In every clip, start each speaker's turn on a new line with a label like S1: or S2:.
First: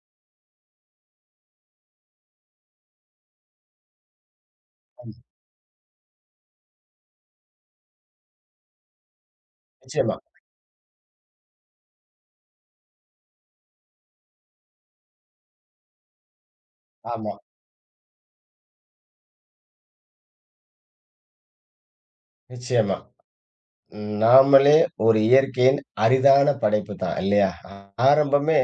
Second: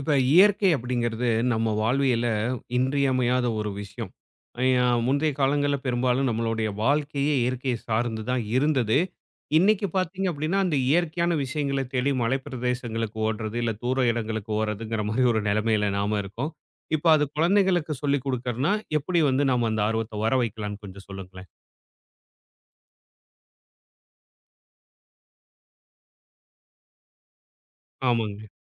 S1: இப்ப இயற்கை அப்படிங்கிறது நம்ம வாழ்வியல இன்றியமையாத ஒரு விஷயம். முந்தைய காலங்கள்ல பெரும்பாலும் நம்மளுடைய வாழ்க்கையே இயற்கையை சார்ந்து தான் இருந்தது. இன்னைக்கு
S2: நிச்சயமா.
S1: பார்த்தீங்க அப்படின்னா, அந்த இயற்கையான விஷயங்கள தேடி மலைப்பிரதேசங்களுக்கு ஓடுறது, இல்ல தூர இடங்களுக்கு ஓடுறதுங்கிற மாரி ஒரு நிலைமையில நாம இருக்கோம். இப்ப அது
S2: ஆமா,
S1: குழந்தைகளுக்கு சொல்லிக் குடுக்கறனா, எப்படி வந்து நாம அந்த ஆர்வத்த வர வைக்கலாம்ன்னு கொஞ்சம் சொல்லுங்களேன்?
S2: நிச்சயமா. நாமளே ஒரு இயற்கையின் அரிதான படைப்பு தான் இல்லையா?
S1: ஆமாங்க.
S2: ஆரம்பமே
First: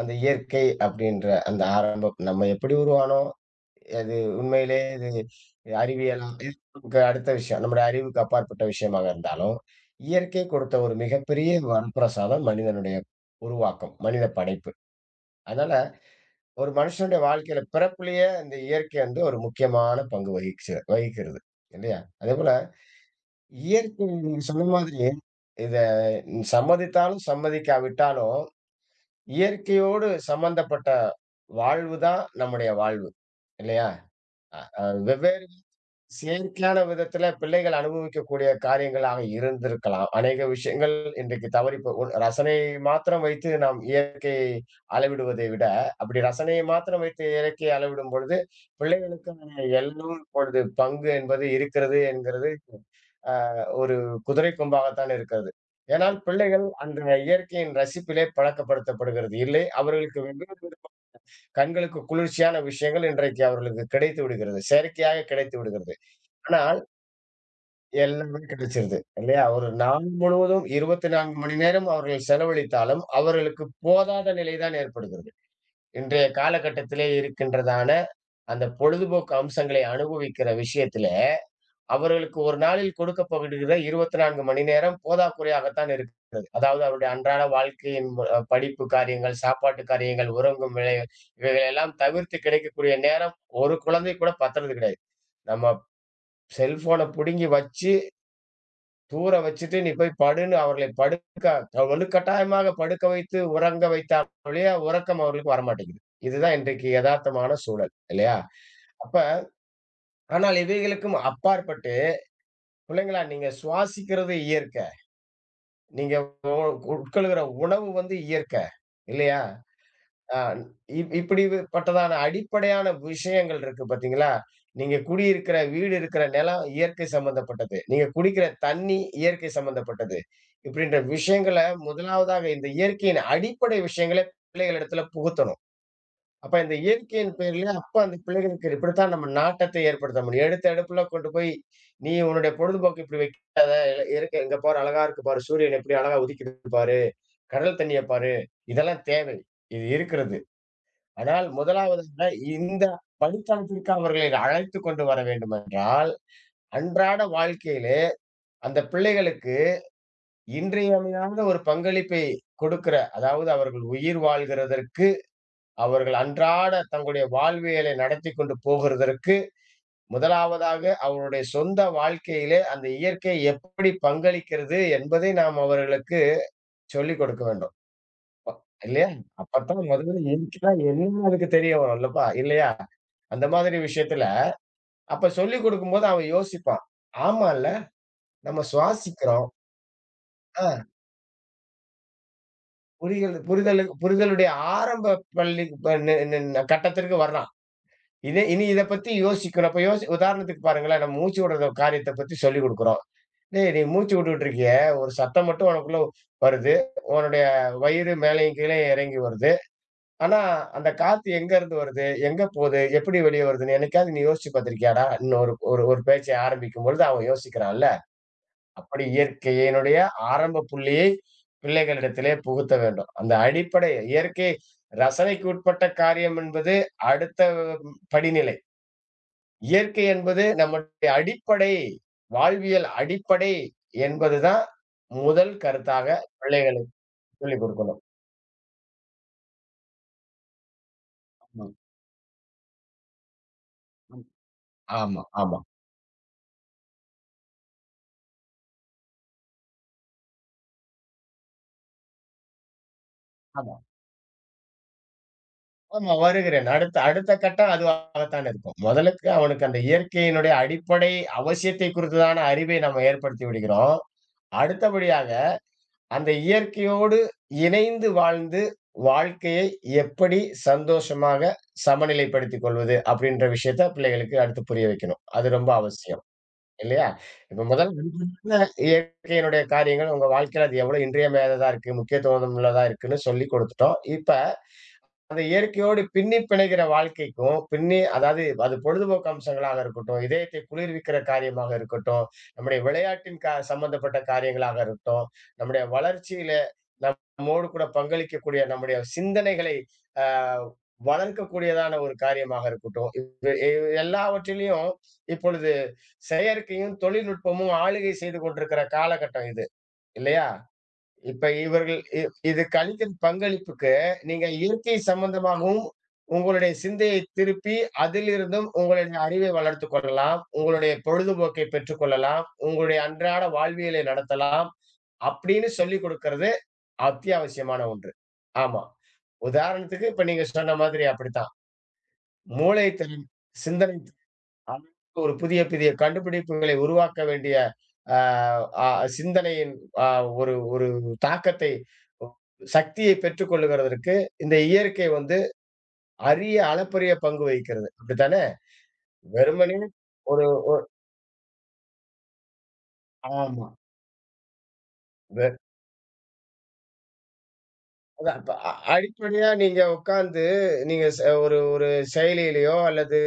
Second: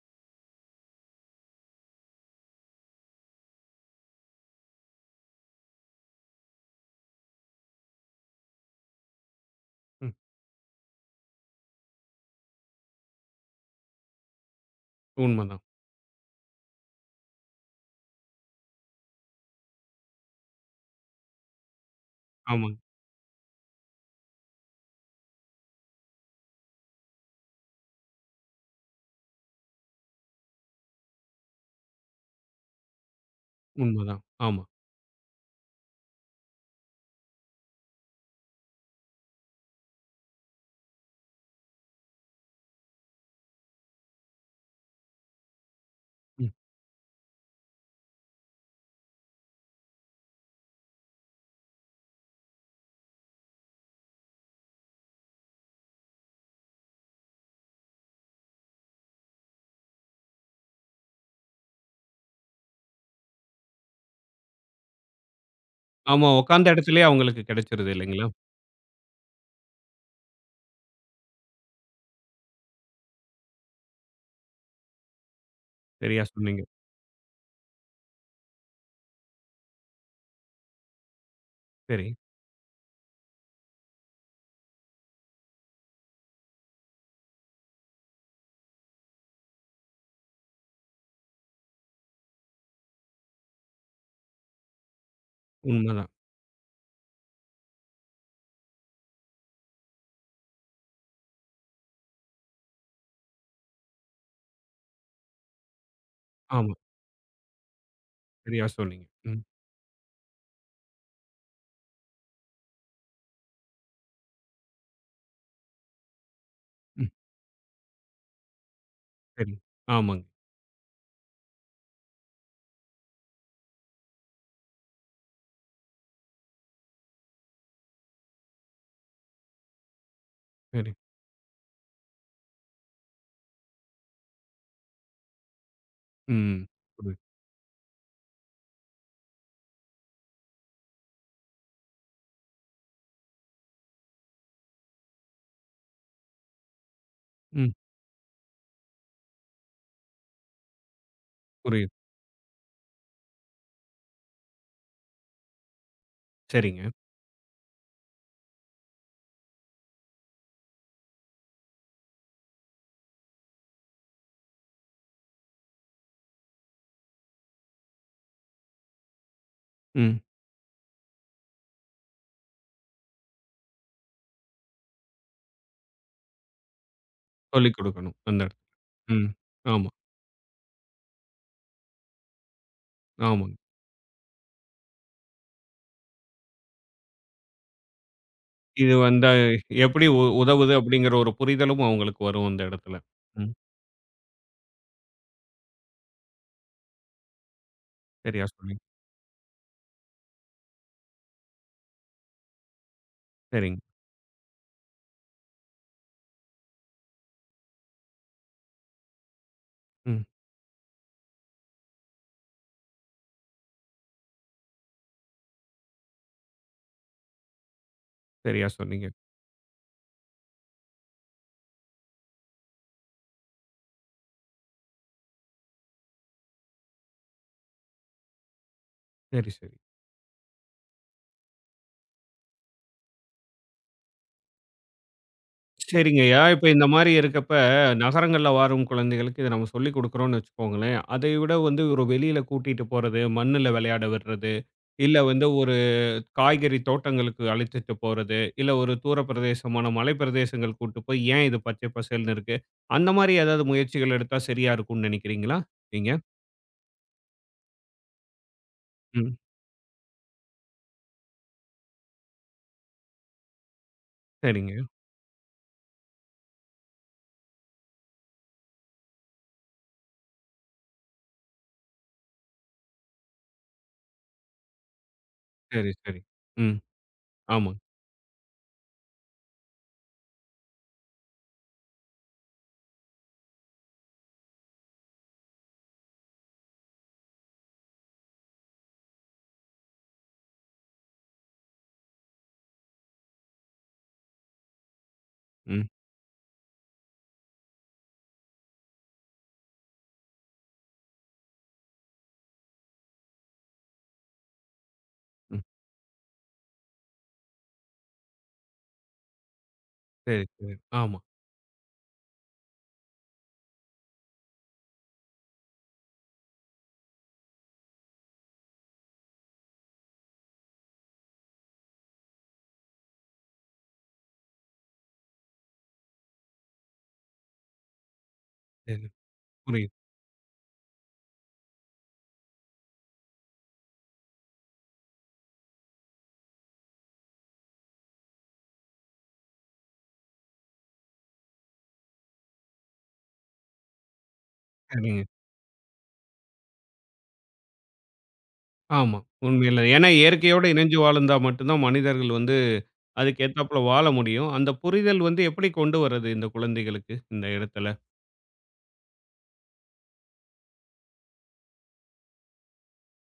S2: அந்த இயற்கை அப்படின்ற அந்த ஆரம்பம் நம்ம எப்படி உருவானோம்? அது உண்மையிலே இது அறிவியலா நமக்கு அடுத்த விஷயம். நம்முடைய அறிவுக்கு அப்பாற்பட்ட விஷயமாக இருந்தாலும்,
S1: ம்.
S2: இயற்கை கொடுத்த ஒரு மிகப்பெரிய வரப்பிரசாதம் மனிதனுடைய உருவாக்கம், மனித படைப்பு.
S1: உண்மதான்.
S2: அதனால ஒரு மனுஷனுடைய வாழ்க்கையில பிறப்பிலேயே இந்த இயற்கை வந்து ஒரு முக்கியமான பங்கு வகிச்சு வகிக்கிறது இல்லையா? அதேபோல
S1: ஆமாங்க.
S2: இயற்கை நீங்க சொன்ன மாதிரி, இத சம்மதித்தாலும், சம்மதிக்காவிட்டாலும், இயற்கையோடு சம்பந்தப்பட்ட வாழ்வு தான் நம்முடைய வாழ்வு. இல்லையா?
S1: உண்மதான்.
S2: அ
S1: ஆமா.
S2: அ வெவ்வேறு செயற்கையான விதத்தில பிள்ளைகள் அனுபவிக்கக்கூடிய காரியங்களாக இருந்திருக்கலாம். அநேக விஷயங்கள் இன்றைக்கு தவறி போ ஒரு ரசனையை மாத்திரம் வைத்து நாம் இயற்கையை அளவிடுவதை விட, அப்படி
S1: ம்.
S2: ரசனையை மாத்திரம் வைத்து இயற்கையை அளவிடும் பொழுது, பிள்ளைகளுக்கான எல்லும் இப்பொழுது பங்கு என்பது இருக்கிறது என்கிறது ஒரு குதிரை கொம்பாகத்தான் இருக்கிறது. ஏனால் பிள்ளைகள் அந்த இயற்கையின் ரசிப்பிலே பழக்கப்படுத்தப்படுகிறது இல்லை. அவர்களுக்கு வெவ்வேறு விதமா கண்களுக்கு குளிர்ச்சியான விஷயங்கள் இன்றைக்கு அவர்களுக்கு கிடைத்து விடுகிறது. செயற்கையாக கிடைத்து விடுகிறது.
S1: ஆமா உட்காந்த
S2: ஆனால்
S1: இடத்திலேயே அவங்களுக்கு கிடைச்சிருது இல்லைங்களா?
S2: எல்லாமே கிடைச்சிருது இல்லையா? ஒரு நாள் முழுவதும் 24 மணி நேரம் அவர்கள் செலவழித்தாலும் அவர்களுக்கு போதாத நிலைதான் ஏற்படுகிறது.
S1: சரியா
S2: இன்றைய
S1: சொன்னீங்க.
S2: காலகட்டத்திலே இருக்கின்றதான அந்த பொழுதுபோக்கு அம்சங்களை அனுபவிக்கிற விஷயத்திலே
S1: சரி.
S2: அவர்களுக்கு ஒரு நாளில் கொடுக்கப்படுகிற 24 மணி நேரம் போதாக்குறையாகத்தான் இருக்கிறது. அதாவது அவருடைய அன்றாட வாழ்க்கையின் படிப்பு காரியங்கள், சாப்பாட்டு காரியங்கள், உறங்கும் வேலைகள் இவைகளெல்லாம் தவிர்த்து கிடைக்கக்கூடிய நேரம் ஒரு குழந்தை கூட பத்துறது கிடையாது. நம்ம
S1: உண்மதான்.
S2: செல்போன புடுங்கி வச்சு, தூர வச்சுட்டு "நீ போய் படுன்னு" அவர்களை படுக்க வலுக்கட்டாயமாக படுக்க வைத்து, உறங்க வைத்தால் ஒழிய உறக்கம் அவர்களுக்கு வரமாட்டேங்குது. இதுதான்
S1: ஆமா.
S2: இன்றைக்கு எதார்த்தமான சூழல் இல்லையா?
S1: சரியா சொன்னீங்க.
S2: அப்ப
S1: ம்,
S2: ஆனால் இவைகளுக்கும் அப்பாற்பட்டு, பிள்ளைங்களா நீங்க சுவாசிக்கிறது இயற்கை. நீங்க ஒ
S1: ம்.
S2: உட்கொள்கிற உணவு வந்து இயற்கை, இல்லையா?
S1: சரி. ஆமாங்க.
S2: அ இப் இப்படிப்பட்டதான அடிப்படையான விஷயங்கள் இருக்கு பார்த்தீங்களா? நீங்க குடியிருக்கிற வீடு இருக்கிற நிலம் இயற்கை சம்பந்தப்பட்டது. நீங்க குடிக்கிற தண்ணி இயற்கை சம்பந்தப்பட்டது.
S1: சரி.
S2: இப்படின்ற விஷயங்கள முதலாவதாக இந்த இயற்கையின் அடிப்படை விஷயங்கள பிள்ளைகள் இடத்துல புகுத்தணும். அப்ப
S1: ம்.
S2: இந்த
S1: புரியுது.
S2: இயற்கையின் பேர்லயே அப்ப அந்த பிள்ளைகளுக்கு இப்படித்தான் நம்ம நாட்டத்தை ஏற்படுத்த முடியும். எடுத்த எடுப்புல கொண்டு போய், "நீ உன்னுடைய பொழுதுபோக்கு இப்படி வைக்காத. இயற்கை இங்க பாரு அழகா இருக்கு பாரு. சூரியன் எப்படி அழகா உதிக்குது பாரு.
S1: ம்.
S2: கடல் தண்ணிய பாரு." இதெல்லாம் தேவை. இது இருக்கிறது. ஆனால்
S1: புரியுது.
S2: முதலாவதாக இந்த படித்தளத்திற்கு அவர்களை அழைத்துக் கொண்டு வர வேண்டுமென்றால்,
S1: சரிங்க.
S2: அன்றாட வாழ்க்கையிலே அந்த பிள்ளைகளுக்கு இன்றியமையாத ஒரு பங்களிப்பை கொடுக்கிற, அதாவது அவர்கள் உயிர் வாழ்கிறதற்கு அவர்கள் அன்றாட தங்களுடைய வாழ்வியலை நடத்திக் கொண்டு போகிறதற்கு,
S1: ம்.
S2: முதலாவதாக அவருடைய சொந்த வாழ்க்கையிலே அந்த இயற்கை எப்படி பங்களிக்கிறது என்பதை நாம் அவர்களுக்கு சொல்லிக் கொடுக்க வேண்டும்.
S1: சொல்லிக் குடுக்கணும். அந்த இடத்துல.
S2: இல்லையா?
S1: ம்.
S2: அப்பத்தான்
S1: ஆமா,
S2: முதல்ல இயற்கைனா என்னன்னு அதுக்கு தெரிய வரும் இல்லப்பா, இல்லையா? அந்த
S1: ஆமாங்க.
S2: மாதிரி விஷயத்துல, அப்ப சொல்லிக் கொடுக்கும்போது அவன் யோசிப்பான். ஆமால்ல, நம்ம
S1: இது வந்தா
S2: சுவாசிக்கிறோம்.
S1: எப்படி
S2: ஆ
S1: உதவுது அப்படிங்கிற ஒரு புரிதலும் அவங்களுக்கு வரும் அந்த இடத்துல.
S2: புரிகிறது
S1: ம்.
S2: புரிதலுடைய ஆரம்ப பள்ளி ப நி நி நி- கட்டத்திற்கு வர்றான். இதே
S1: சரியா
S2: இனி
S1: சொன்னீங்க.
S2: இத பத்தி யோசிக்கணும். அப்ப யோசி உதாரணத்துக்கு பாருங்களேன், நம்ம மூச்சு விடுற காரியத்த பத்தி சொல்லிக் குடுக்குறோம். "டேய் நீ
S1: சரிங்க.
S2: மூச்சு விட்டுட்டு இருக்கியே, ஒரு சத்தம் மட்டும் உனக்குள்ள வருது. உன்னுடைய வயிறு மேலயும் கீழயும் இறங்கி வருது.
S1: ம்.
S2: ஆனா, அந்த காத்து எங்க இருந்து வருது? எங்க போது? எப்படி வெளிய வருதுன்னு என்னைக்காவது நீ யோசிச்சு பார்த்திருக்கியாடா?" ன்னு ஒரு ஒரு ஒரு பேச்சை ஆரம்பிக்கும் பொழுது அவன் யோசிக்கிறான்ல.
S1: சரியா
S2: அப்படி
S1: சொன்னீங்க.
S2: இயற்கையினுடைய ஆரம்ப புள்ளியை பிள்ளைகளிடத்திலே புகுத்த வேண்டும். அந்த அடிப்படை இயற்கை ரசனைக்கு உட்பட்ட காரியம் என்பது அடுத்த படிநிலை.
S1: சரி, சரி.
S2: இயற்கை என்பது நம்முடைய அடிப்படை, வாழ்வியல் அடிப்படை என்பதுதான் முதல் கருத்தாக
S1: சரிங்கய்யா. இப்ப இந்த
S2: பிள்ளைகளுக்கு
S1: மாரி இருக்கப்ப,
S2: சொல்லிக் கொடுக்கணும்.
S1: நகரங்கள்ல வாழும் குழந்தைகளுக்கு இத நம்ம சொல்லிக் குடுக்குறோம்னு வச்சுக்கோங்களேன். அதை விட வந்து ஒரு வெளியில கூட்டிட்டு போறது, மண்ணுல விளையாட விடுறது, இல்ல
S2: ஆமா, ஆமா. ஆமா,
S1: வந்து
S2: ஆமா.
S1: ஒரு காய்கறி தோட்டங்களுக்கு அழைத்துட்டு போறது, இல்ல ஒரு தூர பிரதேசமான மலைப்பிரதேசங்கள் கூட்டு போய் ஏன் இது பச்சை பசேல்ன்னு இருக்கு? அந்த மாரி ஏதாவது
S2: ஆமா.
S1: முயற்சிகள் எடுத்தா சரியா இருக்கும்னு நினைக்கிறீங்களா? நீங்க?
S2: ஆமா வருகிறேன். அடுத்த அடுத்த கட்டம் அதுவாகத்தான் இருக்கும். முதலுக்கு
S1: ம்.
S2: அவனுக்கு அந்த இயற்கையினுடைய அடிப்படை அவசியத்தை குறித்ததான அறிவை நம்ம ஏற்படுத்தி விடுகிறோம்.
S1: சரிங்க.
S2: அடுத்தபடியாக அந்த இயற்கையோடு இணைந்து வாழ்ந்து வாழ்க்கையை எப்படி சந்தோஷமாக சமநிலைப்படுத்திக் கொள்வது அப்படின்ற விஷயத்த பிள்ளைகளுக்கு அடுத்து புரிய வைக்கணும். அது ரொம்ப
S1: சரி, சரி.
S2: அவசியம்.
S1: ம்.
S2: இல்லையா? இப்ப
S1: ஆமா.
S2: முதல் இயற்கையினுடைய காரியங்கள் உங்க வாழ்க்கையில அது எவ்வளவு இன்றியமையாததா இருக்கு, முக்கியத்துவம் உள்ளதா இருக்குன்னு சொல்லிக் குடுத்துட்டோம். இப்ப அந்த இயற்கையோடு பின்னி பிணைகிற வாழ்க்கைக்கும், பின்னி அதாவது அது பொழுதுபோக்கு அம்சங்களாக இருக்கட்டும், இதயத்தை குளிர்விக்கிற காரியமாக இருக்கட்டும், நம்முடைய விளையாட்டின் கா சம்பந்தப்பட்ட காரியங்களாக இருக்கட்டும், நம்முடைய
S1: ம்.
S2: வளர்ச்சியில நம்மோடு கூட பங்களிக்கக்கூடிய நம்முடைய சிந்தனைகளை அ வளர்க்கக்கூடியதான ஒரு காரியமாக இருக்கட்டும். இது எ எல்லாவற்றிலயும்
S1: ம்.
S2: இப்பொழுது செயற்கையும், தொழில்நுட்பமும் ஆளுகை செய்து கொண்டிருக்கிற காலகட்டம் இது.
S1: சரி,
S2: இல்லையா?
S1: சரி. ஆமா.
S2: இப்ப இவர்கள் இ இதுக்கு அளிக்கும் பங்களிப்புக்கு, நீங்க இயற்கை சம்பந்தமாகவும், உங்களுடைய சிந்தையை திருப்பி, அதிலிருந்தும் உங்களுடைய அறிவை வளர்த்துக் கொள்ளலாம். உங்களுடைய பொழுதுபோக்கை பெற்றுக் கொள்ளலாம். உங்களுடைய அன்றாட வாழ்வியலை நடத்தலாம். அப்படின்னு சொல்லிக் குடுக்கிறது அத்தியாவசியமான ஒன்று. ஆமா.
S1: சரி. புரியுது.
S2: உதாரணத்துக்கு இப்ப நீங்க சொன்ன மாதிரி அப்படித்தான். மூளை திறன், சிந்தனை ஆமா. ஒரு புதிய, புதிய கண்டுபிடிப்புகளை உருவாக்க வேண்டிய அ அ சிந்தனையின் அ ஒரு ஒரு தாக்கத்தை சக்தியை பெற்றுக் கொள்ளுகிறதற்கு இந்த இயற்கை
S1: சரிங்க.
S2: வந்து அரிய அளப்பரிய பங்கு வகிக்கிறது. அப்படித்தானே?
S1: ஆமா.
S2: வெறுமனே
S1: உண்மையில. ஏன்னா
S2: ஒரு
S1: இயற்கையோட இணைஞ்சு வாழ்ந்தா மட்டும் தான் மனிதர்கள் வந்து அதுக்கு
S2: ஆமா.
S1: ஏத்தாப்புல வாழ முடியும். அந்த புரிதல் வந்து
S2: வெ
S1: எப்படி கொண்டு வர்றது இந்த குழந்தைகளுக்கு இந்த இடத்துல?
S2: அதான் இப்ப அடிப்படையா நீங்க உட்கார்ந்து நீங்க ஒரு ஒரு செயலியிலயோ அல்லது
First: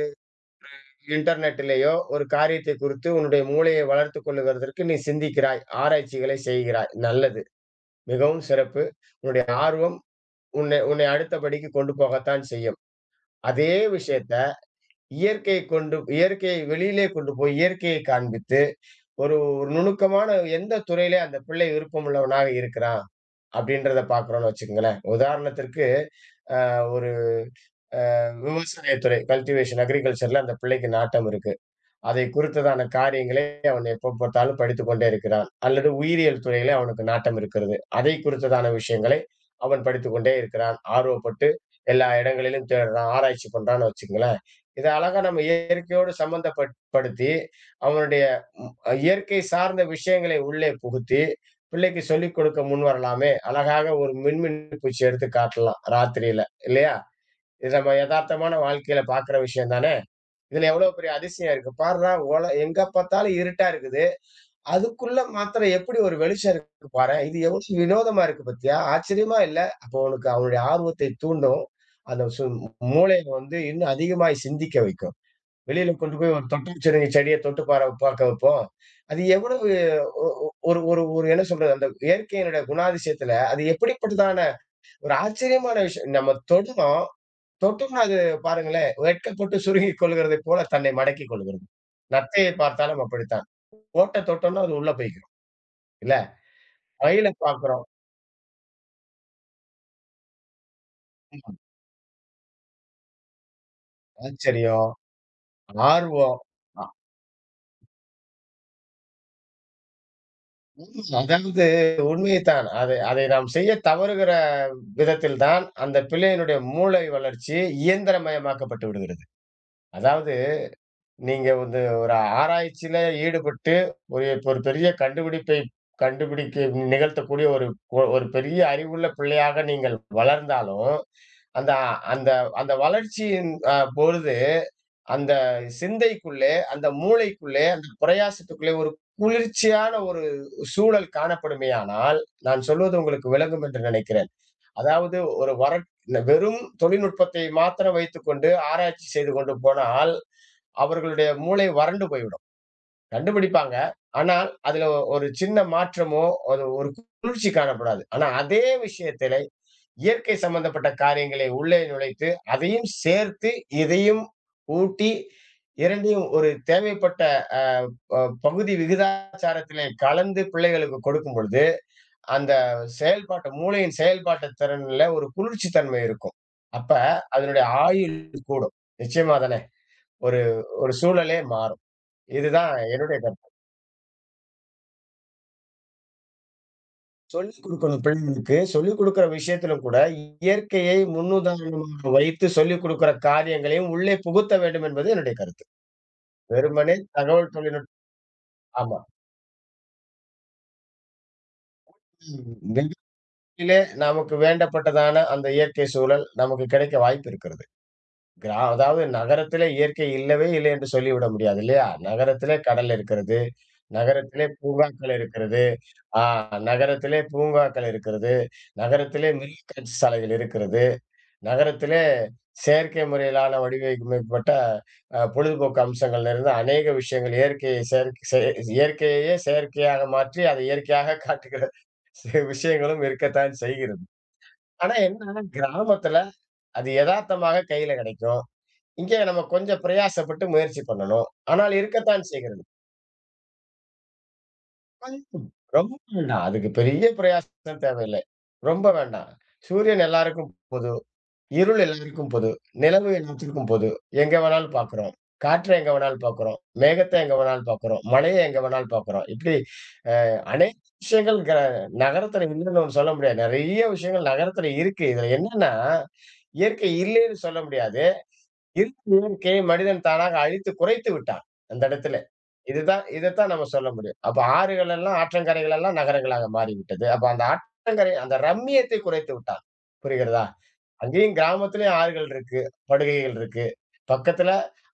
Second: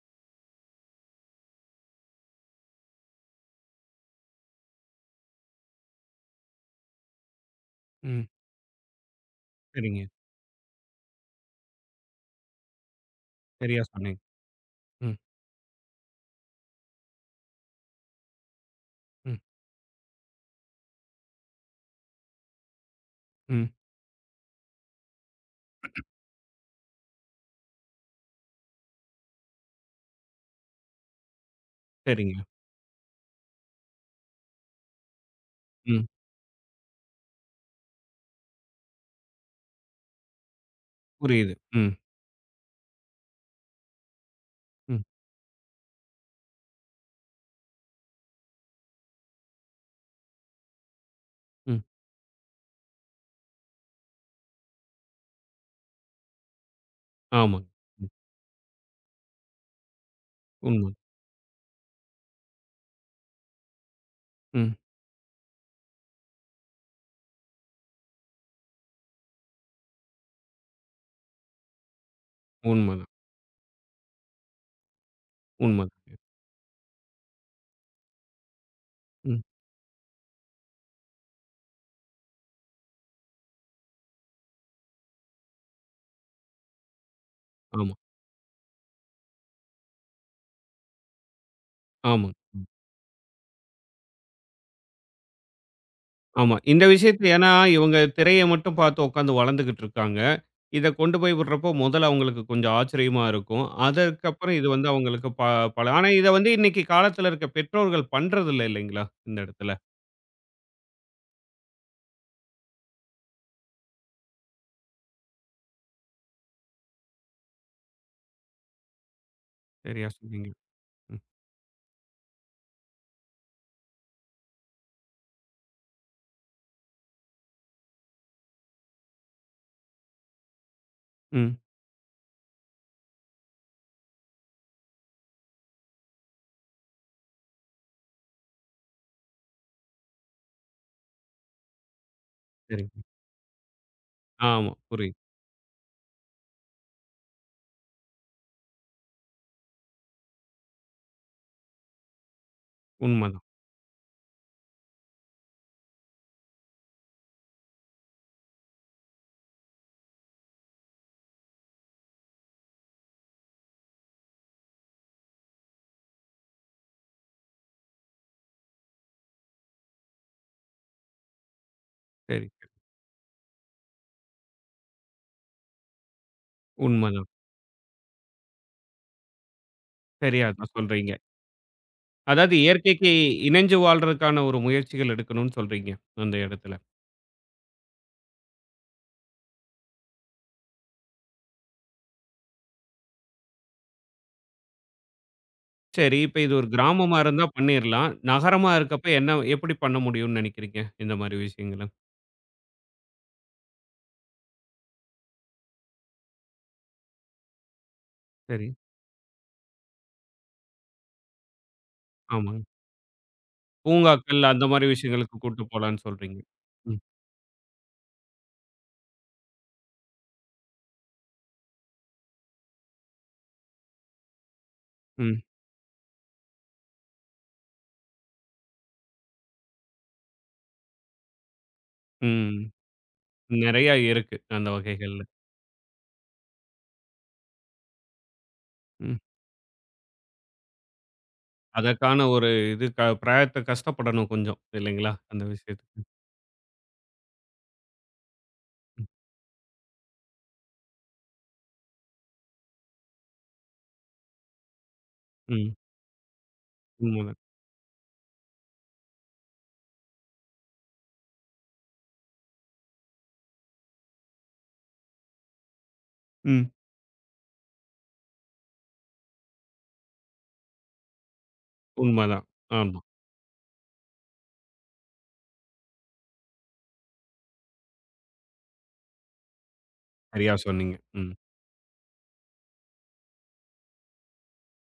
S2: இன்டர்நெட்லயோ ஒரு காரியத்தை குறித்து உன்னுடைய மூளையை வளர்த்துக் கொள்ளுகிறதற்கு நீ சிந்திக்கிறாய், ஆராய்ச்சிகளை செய்கிறாய். நல்லது.
S1: ம்.
S2: மிகவும் சிறப்பு. உன்னுடைய ஆர்வம்
S1: சரிங்க.
S2: உன்னை உன்னை அடுத்த படிக்கு கொண்டு போகத்தான் செய்யும். அதே
S1: சரியா சொன்னீங்க.
S2: விஷயத்த
S1: ம்.
S2: இயற்கை கொண்டு இயற்கையை வெளியிலே கொண்டு போய் இயற்கையை காண்பித்து, ஒரு
S1: ம்.
S2: ஒரு நுணுக்கமான எந்த துறையிலே அந்த பிள்ளை விருப்பமுள்ளவனாக இருக்கிறான்
S1: ம்.
S2: அப்படின்றத பார்க்கிறோம்னு வச்சுக்கங்களேன். உதாரணத்திற்கு, ஒரு விவசாயத்துறை கல்டிவேஷன் அக்ரிகல்ச்சர்ல அந்த பிள்ளைக்கு நாட்டம் இருக்கு. அதை
S1: சரிங்க.
S2: குறித்ததான காரியங்களை அவன் எப்போ பார்த்தாலும் படித்துக் கொண்டே இருக்கிறான். அல்லது
S1: ம்.
S2: உயிரியல் துறையிலே அவனுக்கு நாட்டம் இருக்கிறது. அதை குறித்ததான விஷயங்களை அவன் படித்துக் கொண்டே இருக்கிறான். ஆர்வப்பட்டு
S1: புரியுது. ம்,
S2: எல்லா இடங்களிலும் தேடுறான், ஆராய்ச்சி பண்றான்னு வச்சுக்கங்களேன். இத
S1: ம்,
S2: அழகா நம்ம இயற்கையோடு சம்பந்தப்பட் படுத்தி, அவனுடைய இயற்கை சார்ந்த விஷயங்களை உள்ளே புகுத்தி,
S1: ம்.
S2: பிள்ளைக்கு சொல்லிக் கொடுக்க முன்வரலாமே! அழகாக ஒரு மின்மினி பூச்சி எடுத்து காட்டலாம், ராத்திரியில. இல்லையா?
S1: ஆமாங்க.
S2: இது நம்ம
S1: ம்.
S2: எதார்த்தமான வாழ்க்கையில பார்க்கிற விஷயம் தானே! இதுல
S1: உண்ம.
S2: எவ்வளவு பெரிய அதிசயம் இருக்கு. பார்றா உல எங்க பார்த்தாலும் இருட்டா இருக்குது.
S1: ம்.
S2: அதுக்குள்ள மாத்திரம் எப்படி ஒரு வெளிச்சம் இருக்கு பாரேன். இது எவ்வளவு வினோதமா இருக்கு பாத்தியா? ஆச்சரியமா இல்ல? அப்போ உனக்கு அவனுடைய ஆர்வத்தை தூண்டும். அந்த சு
S1: உண்மதான்,
S2: மூளைய வந்து இன்னும் அதிகமாய் சிந்திக்க வைக்கும். வெளியில
S1: உண்மதாங்க.
S2: கொண்டு போய் ஒரு தொட்டி வச்சிருந்த செடிய தொட்டு பார்க்க வைப்போம். அது
S1: ம்.
S2: எவ்வளவு ஒ ஒ ஒரு ஒரு ஒரு என்ன சொல்றது? அந்த இயற்கையினுடைய குணாதிசயத்துல அது எப்படிப்பட்டதான ஒரு ஆச்சரியமான விஷயம். நம்ம தொடுறோம்.
S1: ஆமா,
S2: தொட்டோம்னா அது பாருங்களேன், வெட்கப்பட்டு சுருங்கிக் கொள்கிறதைப் போல தன்னை மடக்கிக் கொள்கிறது.
S1: ஆமா,
S2: நத்தையை
S1: ம்.
S2: பார்த்தாலும் அப்படித்தான். ஓட்ட தொட்டோம்னா அது உள்ள போய்க்கும். இல்ல?
S1: ஆமா. இந்த விஷயத்துல
S2: மயில
S1: ஏன்னா
S2: பார்க்கிறோம்.
S1: இவங்க திரைய மட்டும் பார்த்து உட்காந்து வளர்ந்துகிட்டு இருக்காங்க. இத கொண்டு போய் விடுறப்போ முதல்ல அவங்களுக்கு கொஞ்சம் ஆச்சரியமா இருக்கும். அதற்கப்புறம் இது வந்து
S2: ஆச்சரியம்,
S1: அவங்களுக்கு பல ஆனா இத
S2: ஆர்வம்.
S1: வந்து இன்னைக்கு
S2: அ
S1: காலத்துல இருக்க பெற்றோர்கள் பண்றதில்ல இல்லைங்களா? இந்த இடத்துல.
S2: ம் அதாவது உண்மைதான். அதை அதை நாம் செய்ய தவறுகிற விதத்தில் தான், அந்த பிள்ளையினுடைய மூளை வளர்ச்சி இயந்திரமயமாக்கப்பட்டு விடுகிறது.
S1: சரியா
S2: அதாவது
S1: சொன்னீங்க. ம்,
S2: நீங்க வந்து ஒரு ஆராய்ச்சியில ஈடுபட்டு, ஒரு இப்ப ஒரு பெரிய கண்டுபிடிப்பை கண்டுபிடிக்க நிகழ்த்தக்கூடிய ஒரு ஒரு பெரிய அறிவுள்ள பிள்ளையாக நீங்கள் வளர்ந்தாலும்,
S1: ம்.
S2: அந்த அந்த அந்த வளர்ச்சியின் பொழுது, அந்த சிந்தைக்குள்ளே, அந்த மூளைக்குள்ளே, அந்த பிரயாசத்துக்குள்ளே ஒரு குளிர்ச்சியான ஒரு சூழல் காணப்படுமேயானால், நான்
S1: சரிங்க.
S2: சொல்வது உங்களுக்கு விளங்கும் என்று நினைக்கிறேன்.
S1: ஆமா புரியுது.
S2: அதாவது ஒரு வறட் வெறும் தொழில்நுட்பத்தை மாத்திரம் வைத்துக்கொண்டு ஆராய்ச்சி செய்து கொண்டு போனால் அவர்களுடைய மூளை வறண்டு போய்விடும்.
S1: உண்மதான்.
S2: கண்டுபிடிப்பாங்க. ஆனால், அதுல ஒரு சின்ன மாற்றமோ, ஒரு ஒரு குளிர்ச்சி காணப்படாது. ஆனா, அதே விஷயத்திலே இயற்கை சம்பந்தப்பட்ட காரியங்களை உள்ளே நுழைத்து, அதையும் சேர்த்து, இதையும் ஊட்டி 2யும் ஒரு தேவைப்பட்ட அ ப பகுதி விகிதாச்சாரத்திலே கலந்து பிள்ளைகளுக்கு கொடுக்கும் பொழுது,
S1: சரி,
S2: அந்த
S1: சரி.
S2: செயல்பாட்டு மூளையின் செயல்பாட்டு திறன்ல ஒரு குளிர்ச்சி தன்மை இருக்கும். அப்ப
S1: உண்மதான்.
S2: அதனுடைய ஆயுள் கூடும். நிச்சயமா தானே! ஒரு
S1: சரியா தான்
S2: ஒரு
S1: சொல்றீங்க.
S2: சூழலே மாறும்.
S1: அதாவது
S2: இதுதான்
S1: இயற்கைக்கு
S2: என்னுடைய கருத்து.
S1: இணஞ்சு வாழ்றதுக்கான ஒரு முயற்சிகள் எடுக்கணும்னு சொல்றீங்க, அந்த இடத்துல.
S2: சொல்லிக் குடுக்கணும் பிள்ளைங்களுக்கு. சொல்லிக் குடுக்கிற விஷயத்திலும் கூட இயற்கையை முன்னுதாரணமாக வைத்து சொல்லிக் குடுக்கிற காரியங்களையும் உள்ளே புகுத்த வேண்டும் என்பது என்னுடைய கருத்து.
S1: சரி, இப்ப இது ஒரு
S2: வெறுமனே
S1: கிராமமா இருந்தா
S2: தகவல் தொழில்நுட்பம்
S1: பண்ணிறலாம். நகரமா
S2: ஆமா.
S1: இருக்கப்ப என்ன எப்படி பண்ண முடியும்னு நினைக்கிறீங்க? இந்த மாரி விஷயங்கள.
S2: நகரத்திலே நமக்கு வேண்டப்பட்டதான அந்த இயற்கை சூழல் நமக்கு கிடைக்க வாய்ப்பு இருக்கிறது.
S1: சரி,
S2: அதாவது நகரத்திலே இயற்கை இல்லவே இல்லை என்று சொல்லிவிட முடியாது இல்லையா? நகரத்திலே
S1: ஆமாங்க.
S2: கடல் இருக்கிறது. நகரத்திலே
S1: பூங்காக்கள் அந்த மாரி
S2: பூங்காக்கள்
S1: விஷயங்களுக்கு கூட்டு
S2: இருக்கிறது.
S1: போலான்னு
S2: ஆ
S1: சொல்றீங்க. ம்,
S2: நகரத்திலே பூங்காக்கள் இருக்கிறது. நகரத்திலே மிருக காட்சி சாலைகள் இருக்கிறது. நகரத்திலே செயற்கை முறையிலான வடிவமைக்கப்பட்ட
S1: ம்,
S2: பொழுதுபோக்கு அம்சங்கள்ல இருந்து அநேக விஷயங்கள் இயற்கையை இயற்கையையே செயற்கையாக மாற்றி அதை இயற்கையாக காட்டுகிற சில
S1: ம்.
S2: விஷயங்களும் இருக்கத்தான்
S1: நெறைய
S2: செய்கிறது.
S1: இருக்கு அந்த
S2: ஆனா
S1: வகைகள்ல.
S2: என்ன, கிராமத்துல அது யதார்த்தமாக கையில கிடைக்கும்.
S1: ம்.
S2: இங்கே நம்ம கொஞ்சம் பிரயாசப்பட்டு முயற்சி பண்ணணும், ஆனால்
S1: அதற்கான
S2: இருக்கத்தான்
S1: ஒரு
S2: செய்கிறது.
S1: இது பிரயத்த கஷ்டப்படணும் கொஞ்சம் இல்லைங்களா? அந்த
S2: கொஞ்சம், ரொம்ப
S1: விஷயத்துக்கு.
S2: வேண்டாம், அதுக்கு பெரிய பிரயாசம் தேவையில்லை. ரொம்ப
S1: ம்,
S2: வேண்டாம். சூரியன் எல்லாருக்கும் பொதுவானது. இருள் எல்லாருக்கும் பொது. நிலவு எல்லாத்திற்கும் பொது. எங்க வேணாலும் பார்க்கிறோம். காற்ற
S1: ம்.
S2: எங்க வேணாலும் பார்க்கிறோம். மேகத்த எங்க
S1: உண்மதான்.
S2: வேணாலும் பார்க்கிறோம். மழைய எங்க வேணாலும் பார்க்கிறோம். இப்படி அநேக விஷயங்கள் நகரத்துல இல்லன்னு நம்ம சொல்ல முடியாது. நெறைய விஷயங்கள் நகரத்துல இருக்கு. இதுல என்னன்னா,
S1: ம்.
S2: இயற்கை இல்லைன்னு சொல்ல முடியாது. இருக்கும் இயற்கையை மனிதன் தானாக அழித்து குறைத்து விட்டான். அந்த இடத்துல.
S1: உண்மதான். ஆமா.
S2: இதத்தான் நம்ம சொல்ல முடியும். அப்ப ஆறுகள் எல்லாம், ஆற்றங்கரைகள் எல்லாம் நகரங்களாக மாறிவிட்டது. அப்ப அந்த ஆற்றங்கரை அந்த ரம்மியத்தை குறைத்து விட்டான். புரிகிறதா?
S1: சரியா சொன்னீங்க. ம்.
S2: அங்கேயும் கிராமத்திலயும் ஆறுகள் இருக்கு. படுகைகள் இருக்கு. பக்கத்துல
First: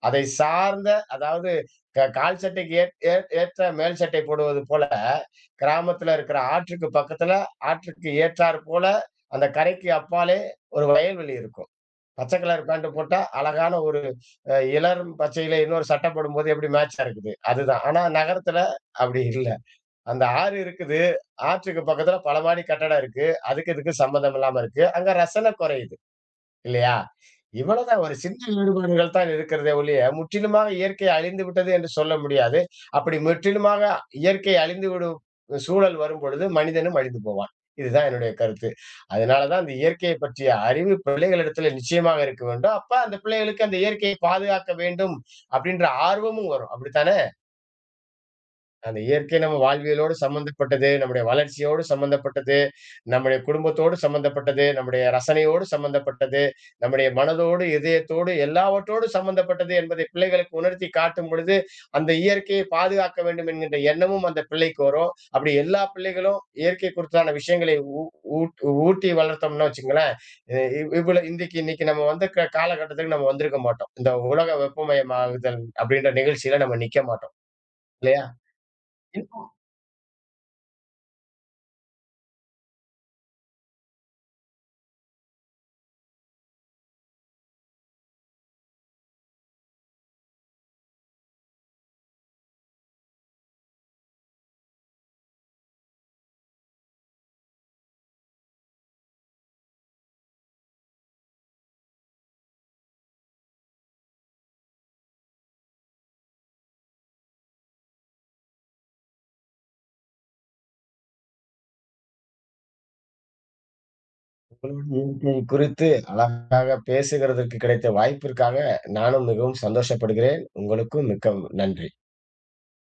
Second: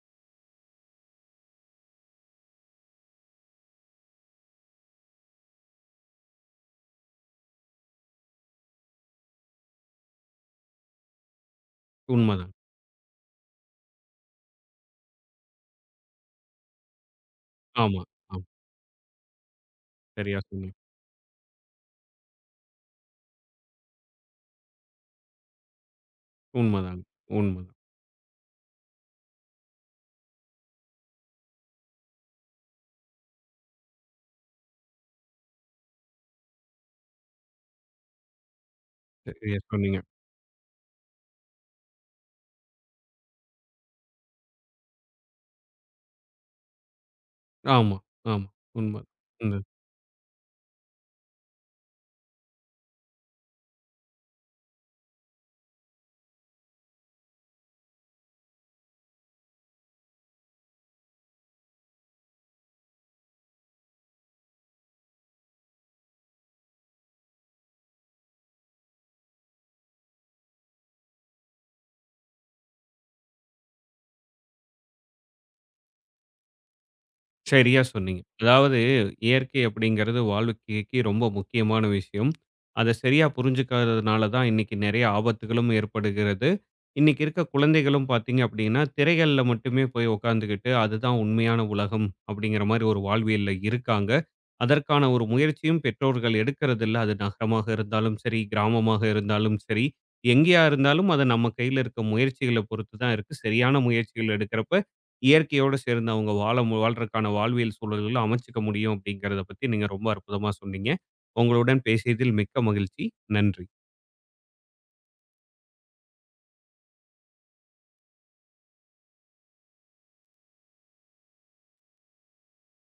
S2: அதை சார்ந்த அதாவது கால் சட்டைக்கு ஏற் ஏற் ஏற்ற மேல் சட்டை போடுவது போல, கிராமத்துல இருக்கிற ஆற்றுக்கு பக்கத்துல, ஆற்றுக்கு ஏற்றார் போல அந்த கரைக்கு அப்பாலே ஒரு வயல்வெளி இருக்கும். பச்சை
S1: உண்மதான்.
S2: கலர் பேண்ட் போட்டா அழகான ஒரு இளம் பச்சையில இன்னொரு சட்டை போடும்போது எப்படி மேட்சா இருக்குது. அதுதான். ஆனா
S1: ஆமா. ஆமா.
S2: நகரத்துல அப்படி இல்ல. அந்த
S1: சரியா
S2: ஆறு
S1: சொன்னீங்க.
S2: இருக்குது. ஆற்றுக்கு பக்கத்துல பல மாடி கட்டடம் இருக்கு. அதுக்கு இதுக்கு சம்மந்தம் இல்லாம இருக்கு. அங்க ரசனை குறையுது. இல்லையா?
S1: உண்மதாங்க. உண்மதான்.
S2: இவ்வளவுதான், ஒரு சின்ன வேறுபாடுகள் தான் இருக்கிறதே ஒழிய, முற்றிலுமாக இயற்கை அழிந்து விட்டது என்று சொல்ல முடியாது. அப்படி முற்றிலுமாக இயற்கை அழிந்துவிடும் சூழல் வரும்பொழுது, மனிதனும் அழிந்து போவான். இதுதான் என்னுடைய கருத்து. அதனால
S1: சரியா
S2: தான் அந்த
S1: சொன்னீங்க.
S2: இயற்கையை பற்றிய அறிவு பிள்ளைகளிடத்தில நிச்சயமாக இருக்க வேண்டும். அப்ப அந்த பிள்ளைகளுக்கு அந்த இயற்கையை பாதுகாக்க வேண்டும் அப்படின்ற ஆர்வமும் வரும். அப்படித்தான?
S1: ஆமா, ஆமா.
S2: அந்த
S1: உண்ம.
S2: இயற்கை
S1: இந்த
S2: நம்ம வாழ்வியலோடு சம்மந்தப்பட்டது, நம்முடைய வளர்ச்சியோடு சம்மந்தப்பட்டது, நம்முடைய குடும்பத்தோடு சம்மந்தப்பட்டது, நம்முடைய ரசனையோடு சம்மந்தப்பட்டது, நம்முடைய மனதோடு, இதயத்தோடு, எல்லாவற்றோடும் சம்மந்தப்பட்டது என்பதை பிள்ளைகளுக்கு உணர்த்தி காட்டும் பொழுது, அந்த இயற்கையை பாதுகாக்க வேண்டும் என்கின்ற எண்ணமும் அந்த பிள்ளைக்கு வரும். அப்படி எல்லா பிள்ளைகளும் இயற்கை குறித்தான விஷயங்களை ஊ ஊட் ஊட்டி வளர்த்தோம்னு வச்சுக்கங்களேன், அ இவ் இவ்வள இன்னைக்கு நம்ம வந்து காலகட்டத்துக்கு நம்ம வந்திருக்க மாட்டோம். இந்த உலக வெப்பமயமாகுதல் அப்படின்ற நிகழ்ச்சியில நம்ம நிக்க மாட்டோம்.
S1: சரியா சொன்னீங்க.
S2: இல்லையா?
S1: அதாவது இயற்கை அப்படிங்கிறது வாழ்க்கைக்கு ரொம்ப முக்கியமான விஷயம். அத சரியா புரிஞ்சுக்காததுனால தான் இன்னைக்கு நெறைய ஆபத்துகளும் ஏற்படுகிறது. இன்னைக்கு இருக்க குழந்தைகளும் பார்த்தீங்க அப்படின்னா, திரைகள்ல மட்டுமே போய் உட்காந்துக்கிட்டு, அதுதான் உண்மையான உலகம் அப்படிங்கிற மாரி ஒரு வாழ்வியல்ல இருக்காங்க. அதற்கான ஒரு முயற்சியும் பெற்றோர்கள் எடுக்கிறதில்ல. அது நகரமாக இருந்தாலும் சரி, கிராமமாக இருந்தாலும் சரி, எங்கேயா இருந்தாலும் அது நம்ம கையில இருக்க முயற்சிகள பொறுத்து தான் இருக்கு. சரியான முயற்சிகள் எடுக்கிறப்ப இயற்கையோடு சேர்ந்து அவங்க வாழ வாழ்றக்கான வாழ்வியல் சூழல்கள அமைச்சுக்க முடியும் அப்படிங்கிறத பத்தி நீங்க ரொம்ப அற்புதமா சொன்னீங்க. உங்களுடன் பேசியதில் மிக்க மகிழ்ச்சி. நன்றி.
S2: உங்களோட இயற்கை குறித்து அழகாக பேசுகிறதற்கு கிடைத்த வாய்ப்பிற்காக நானும் மிகவும் சந்தோஷப்படுகிறேன். உங்களுக்கும் மிக்க நன்றி.